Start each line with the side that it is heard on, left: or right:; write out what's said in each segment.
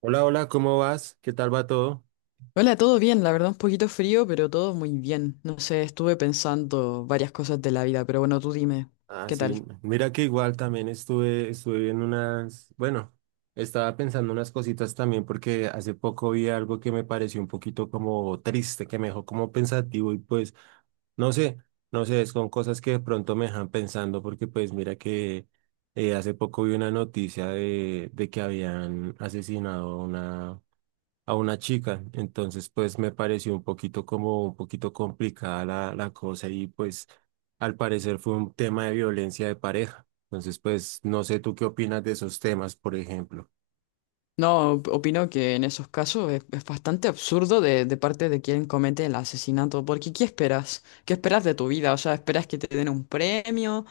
right: Hola, hola, ¿cómo vas? ¿Qué tal va todo?
left: Hola, todo bien, la verdad un poquito frío, pero todo muy bien. No sé, estuve pensando varias cosas de la vida, pero bueno, tú dime,
right: Ah,
left: ¿qué
right: sí,
left: tal?
right: mira que igual también estuve viendo unas, bueno, estaba pensando unas cositas también porque hace poco vi algo que me pareció un poquito como triste, que me dejó como pensativo y pues, no sé, no sé, son cosas que de pronto me dejan pensando porque pues mira que hace poco vi una noticia de que habían asesinado a una chica. Entonces, pues me pareció un poquito como un poquito complicada la cosa y pues al parecer fue un tema de violencia de pareja. Entonces, pues no sé tú qué opinas de esos temas, por ejemplo.
left: No, opino que en esos casos es bastante absurdo de parte de quien comete el asesinato, porque ¿qué esperas? ¿Qué esperas de tu vida? O sea, ¿esperas que te den un premio?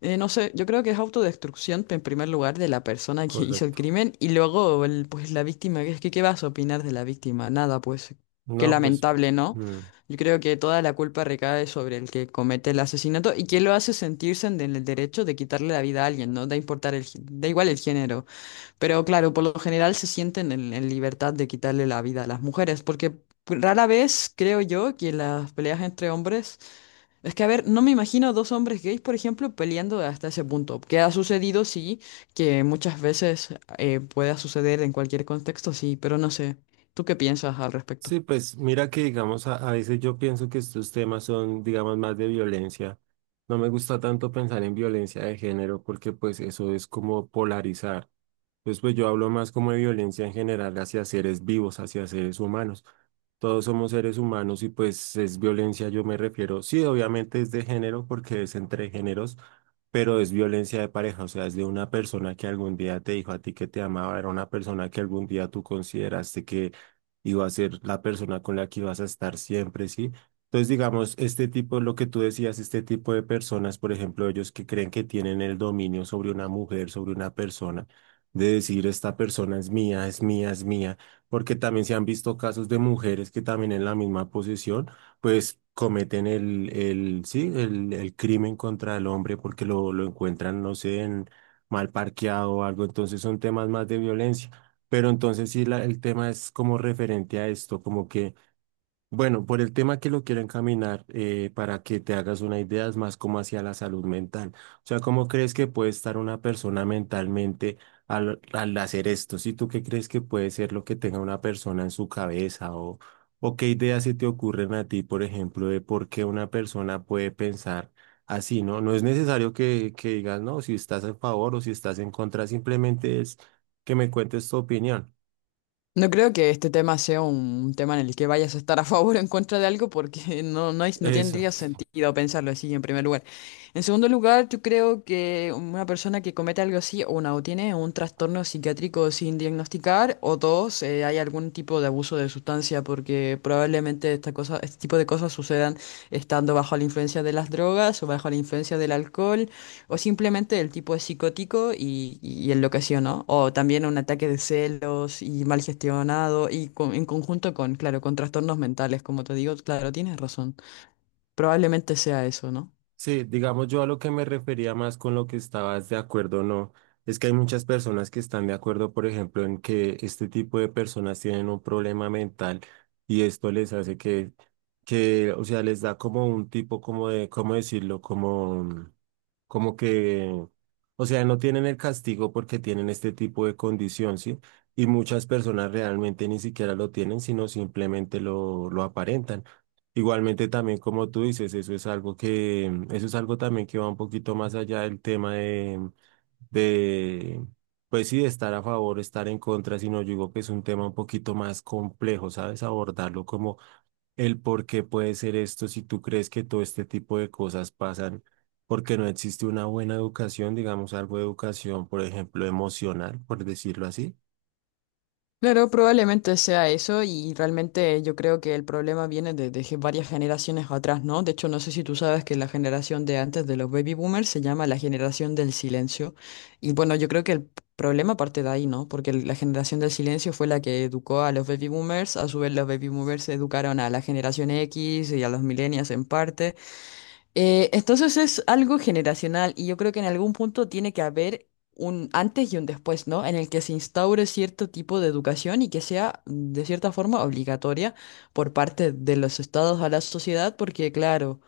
left: No sé, yo creo que es autodestrucción en primer lugar de la persona que hizo el
right: Correcto.
left: crimen y luego pues la víctima, que es que ¿qué vas a opinar de la víctima? Nada, pues qué
right: No, pues
left: lamentable, ¿no?
right: mm.
left: Yo creo que toda la culpa recae sobre el que comete el asesinato y que lo hace sentirse en el derecho de quitarle la vida a alguien, ¿no? Da importar el, da igual el género, pero claro, por lo general se sienten en libertad de quitarle la vida a las mujeres, porque pues, rara vez creo yo que las peleas entre hombres es que, a ver, no me imagino dos hombres gays, por ejemplo, peleando hasta ese punto. Que ha sucedido, sí, que muchas veces pueda suceder en cualquier contexto, sí, pero no sé. ¿Tú qué piensas al respecto?
right: sí, pues mira que digamos, a veces yo pienso que estos temas son, digamos, más de violencia. No me gusta tanto pensar en violencia de género porque pues eso es como polarizar. Pues yo hablo más como de violencia en general hacia seres vivos, hacia seres humanos. Todos somos seres humanos y pues es violencia, yo me refiero. Sí, obviamente es de género porque es entre géneros, pero es violencia de pareja, o sea, es de una persona que algún día te dijo a ti que te amaba, era una persona que algún día tú consideraste que iba a ser la persona con la que ibas a estar siempre, ¿sí? Entonces, digamos, este tipo, lo que tú decías, este tipo de personas, por ejemplo, ellos que creen que tienen el dominio sobre una mujer, sobre una persona, de decir, esta persona es mía, es mía, es mía, porque también se han visto casos de mujeres que también en la misma posición pues cometen el, sí, el crimen contra el hombre porque lo encuentran, no sé, mal parqueado o algo, entonces son temas más de violencia. Pero entonces sí, el tema es como referente a esto, como que bueno, por el tema que lo quiero encaminar, para que te hagas una idea, es más como hacia la salud mental. O sea, ¿cómo crees que puede estar una persona mentalmente al hacer esto? ¿Si tú qué crees que puede ser lo que tenga una persona en su cabeza? O qué ideas se te ocurren a ti, por ejemplo, de por qué una persona puede pensar así, ¿no? No es necesario que digas, no, si estás a favor o si estás en contra, simplemente es que me cuentes tu opinión.
left: No creo que este tema sea un tema en el que vayas a estar a favor o en contra de algo porque no, no, no
right: Eso.
left: tendría sentido pensarlo así en primer lugar. En segundo lugar, yo creo que una persona que comete algo así, una, o tiene un trastorno psiquiátrico sin diagnosticar, o dos, hay algún tipo de abuso de sustancia porque probablemente esta cosa, este tipo de cosas sucedan estando bajo la influencia de las drogas o bajo la influencia del alcohol. O simplemente el tipo es psicótico y enloqueció, ¿no? O también un ataque de celos y mal gestionado y en conjunto con, claro, con trastornos mentales, como te digo, claro, tienes razón. Probablemente sea eso, ¿no?
right: Sí, digamos yo a lo que me refería más con lo que estabas de acuerdo o no, es que hay muchas personas que están de acuerdo, por ejemplo, en que este tipo de personas tienen un problema mental y esto les hace que, o sea, les da como un tipo, como de, ¿cómo decirlo? Como, como que, o sea, no tienen el castigo porque tienen este tipo de condición, ¿sí? Y muchas personas realmente ni siquiera lo tienen, sino simplemente lo aparentan. Igualmente también como tú dices, eso es algo que, eso es algo también que va un poquito más allá del tema de, de, pues sí, de estar a favor, estar en contra, sino yo digo que es un tema un poquito más complejo, ¿sabes? Abordarlo como el por qué puede ser esto, si tú crees que todo este tipo de cosas pasan, porque no existe una buena educación, digamos algo de educación, por ejemplo, emocional, por decirlo así.
left: Claro, probablemente sea eso y realmente yo creo que el problema viene de varias generaciones atrás, ¿no? De hecho, no sé si tú sabes que la generación de antes de los baby boomers se llama la generación del silencio y bueno, yo creo que problema parte de ahí, ¿no? Porque la generación del silencio fue la que educó a los baby boomers, a su vez los baby boomers educaron a la generación X y a los millennials en parte. Entonces es algo generacional y yo creo que en algún punto tiene que haber un antes y un después, ¿no? En el que se instaure cierto tipo de educación y que sea mm, de cierta forma obligatoria por parte de los estados a la sociedad, porque claro,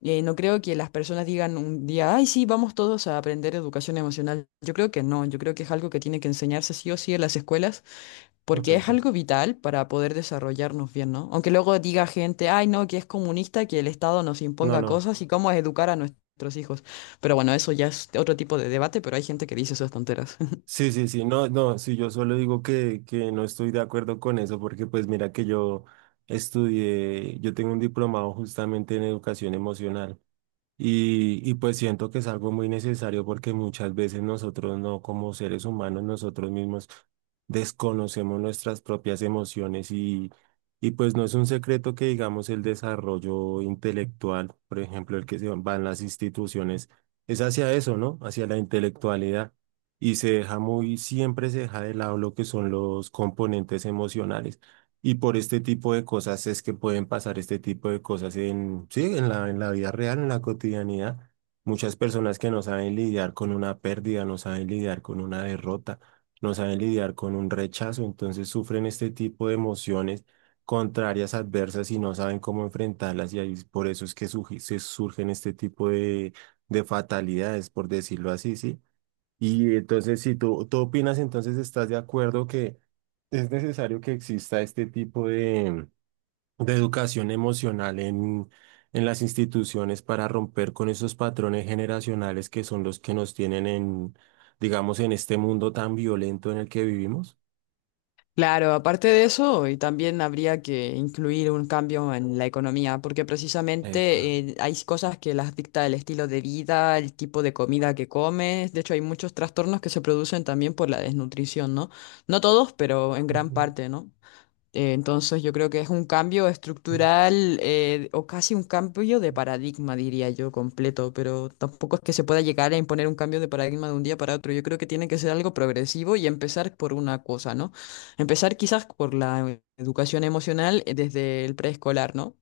left: no creo que las personas digan un día, ay, sí, vamos todos a aprender educación emocional. Yo creo que no, yo creo que es algo que tiene que enseñarse sí o sí en las escuelas porque es
right: Correcto.
left: algo vital para poder desarrollarnos bien, ¿no? Aunque luego diga gente, ay, no, que es comunista, que el Estado nos
right: No,
left: imponga
right: no.
left: cosas y cómo educar a nuestros hijos. Pero bueno, eso ya es otro tipo de debate, pero hay gente que dice esas tonteras.
right: Sí, sí, sí, no, no, sí, yo solo digo que no estoy de acuerdo con eso porque pues mira que yo estudié, yo tengo un diplomado justamente en educación emocional. Y pues siento que es algo muy necesario porque muchas veces nosotros no, como seres humanos, nosotros mismos desconocemos nuestras propias emociones y pues no es un secreto que digamos el desarrollo intelectual, por ejemplo, el que se va en las instituciones, es hacia eso, ¿no? Hacia la intelectualidad y se deja muy, siempre se deja de lado lo que son los componentes emocionales. Y por este tipo de cosas es que pueden pasar este tipo de cosas en, sí, en la vida real, en la cotidianidad. Muchas personas que no saben lidiar con una pérdida, no saben lidiar con una derrota, no saben lidiar con un rechazo, entonces sufren este tipo de emociones contrarias, adversas y no saben cómo enfrentarlas y ahí por eso es que se surgen este tipo de fatalidades, por decirlo así, ¿sí? Y entonces, si tú, tú opinas, entonces estás de acuerdo que es necesario que exista este tipo de educación emocional en las instituciones para romper con esos patrones generacionales que son los que nos tienen en, digamos, en este mundo tan violento en el que vivimos.
left: Claro, aparte de eso, y también habría que incluir un cambio en la economía, porque
right: Epa.
left: precisamente hay cosas que las dicta el estilo de vida, el tipo de comida que comes. De hecho, hay muchos trastornos que se producen también por la desnutrición, ¿no? No todos, pero en gran
right: Ujú.
left: parte, ¿no? Entonces yo creo que es un cambio estructural o casi un cambio de paradigma, diría yo, completo, pero tampoco es que se pueda llegar a imponer un cambio de paradigma de un día para otro. Yo creo que tiene que ser algo progresivo y empezar por una cosa, ¿no? Empezar quizás por la educación emocional desde el preescolar, ¿no?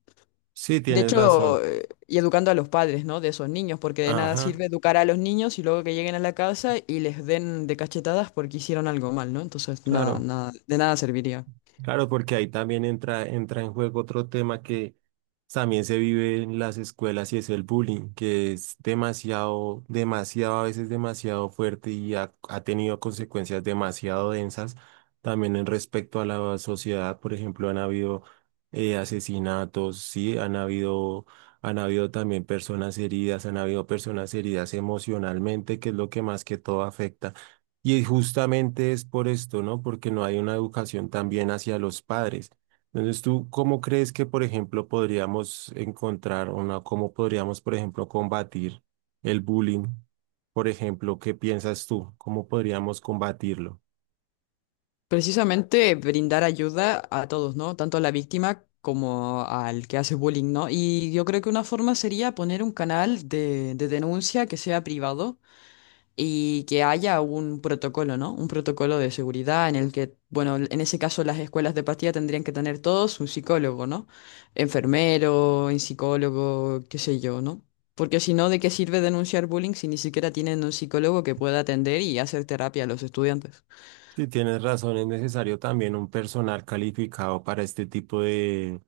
right: Sí,
left: De
right: tienes
left: hecho,
right: razón.
left: y educando a los padres, ¿no? De esos niños, porque de nada
right: Ajá,
left: sirve educar a los niños y luego que lleguen a la casa y les den de cachetadas porque hicieron algo mal, ¿no? Entonces, nada,
right: claro.
left: nada, de nada serviría.
right: Claro, porque ahí también entra en juego otro tema que también se vive en las escuelas y es el bullying, que es demasiado, demasiado, a veces demasiado fuerte y ha, ha tenido consecuencias demasiado densas también en respecto a la sociedad. Por ejemplo, han habido asesinatos, sí, han habido también personas heridas, han habido personas heridas emocionalmente, que es lo que más que todo afecta y justamente es por esto, ¿no? Porque no hay una educación también hacia los padres. Entonces, ¿tú cómo crees que, por ejemplo, podríamos encontrar una, cómo podríamos, por ejemplo, combatir el bullying? Por ejemplo, ¿qué piensas tú? ¿Cómo podríamos combatirlo?
left: Precisamente brindar ayuda a todos, ¿no? Tanto a la víctima como al que hace bullying, ¿no? Y yo creo que una forma sería poner un canal de denuncia que sea privado y que haya un protocolo, ¿no? Un protocolo de seguridad en el que, bueno, en ese caso las escuelas de pastilla tendrían que tener todos un psicólogo, ¿no? Enfermero, un psicólogo, qué sé yo, ¿no? Porque si no, ¿de qué sirve denunciar bullying si ni siquiera tienen un psicólogo que pueda atender y hacer terapia a los estudiantes?
right: Si tienes razón, es necesario también un personal calificado para este tipo de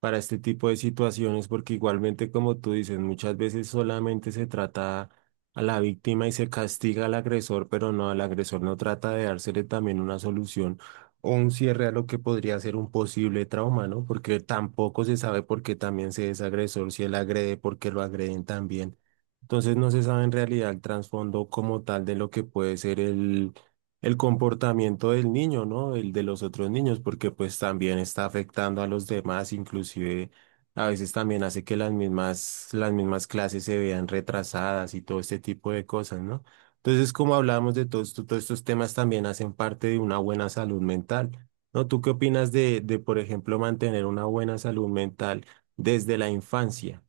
right: para este tipo de situaciones, porque igualmente, como tú dices, muchas veces solamente se trata a la víctima y se castiga al agresor, pero no, al agresor no trata de dársele también una solución o un cierre a lo que podría ser un posible trauma, ¿no? Porque tampoco se sabe por qué también se es agresor, si él agrede, por qué lo agreden también. Entonces no se sabe en realidad el trasfondo como tal de lo que puede ser el comportamiento del niño, ¿no? El de los otros niños, porque pues también está afectando a los demás, inclusive a veces también hace que las mismas clases se vean retrasadas y todo este tipo de cosas, ¿no? Entonces, como hablábamos de todo esto, todos estos temas también hacen parte de una buena salud mental, ¿no? ¿Tú qué opinas de por ejemplo, mantener una buena salud mental desde la infancia?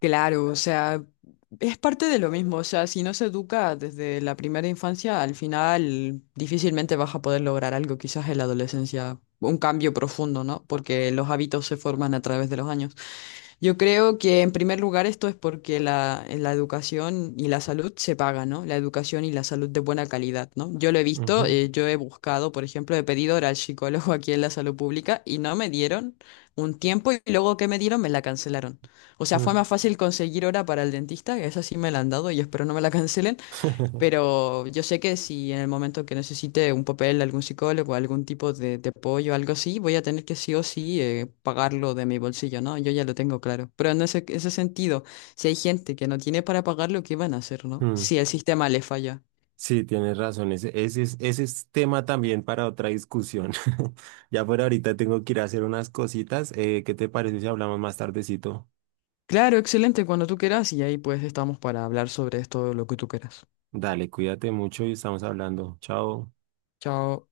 left: Claro, o sea, es parte de lo mismo, o sea, si no se educa desde la primera infancia, al final difícilmente vas a poder lograr algo, quizás en la adolescencia, un cambio profundo, ¿no? Porque los hábitos se forman a través de los años. Yo creo que en primer lugar esto es porque la educación y la salud se pagan, ¿no? La educación y la salud de buena calidad, ¿no? Yo lo he visto, yo he buscado, por ejemplo, he pedido hora al psicólogo aquí en la salud pública y no me dieron un tiempo y luego que me dieron me la cancelaron. O
right: Ujú,
left: sea,
right: ujú.
left: fue más fácil conseguir hora para el dentista, que esa sí me la han dado y espero no me la cancelen, pero yo sé que si en el momento que necesite un papel, algún psicólogo, algún tipo de apoyo, algo así, voy a tener que sí o sí pagarlo de mi bolsillo, ¿no? Yo ya lo tengo claro. Pero en ese sentido, si hay gente que no tiene para pagarlo, ¿qué van a hacer, no? Si el sistema le falla.
right: Sí, tienes razón. Ese ese es tema también para otra discusión. Ya por ahorita tengo que ir a hacer unas cositas. ¿Qué te parece si hablamos más tardecito?
left: Claro, excelente, cuando tú quieras y ahí pues estamos para hablar sobre esto, lo que tú quieras.
right: Dale, cuídate mucho y estamos hablando. Chao.
left: Chao.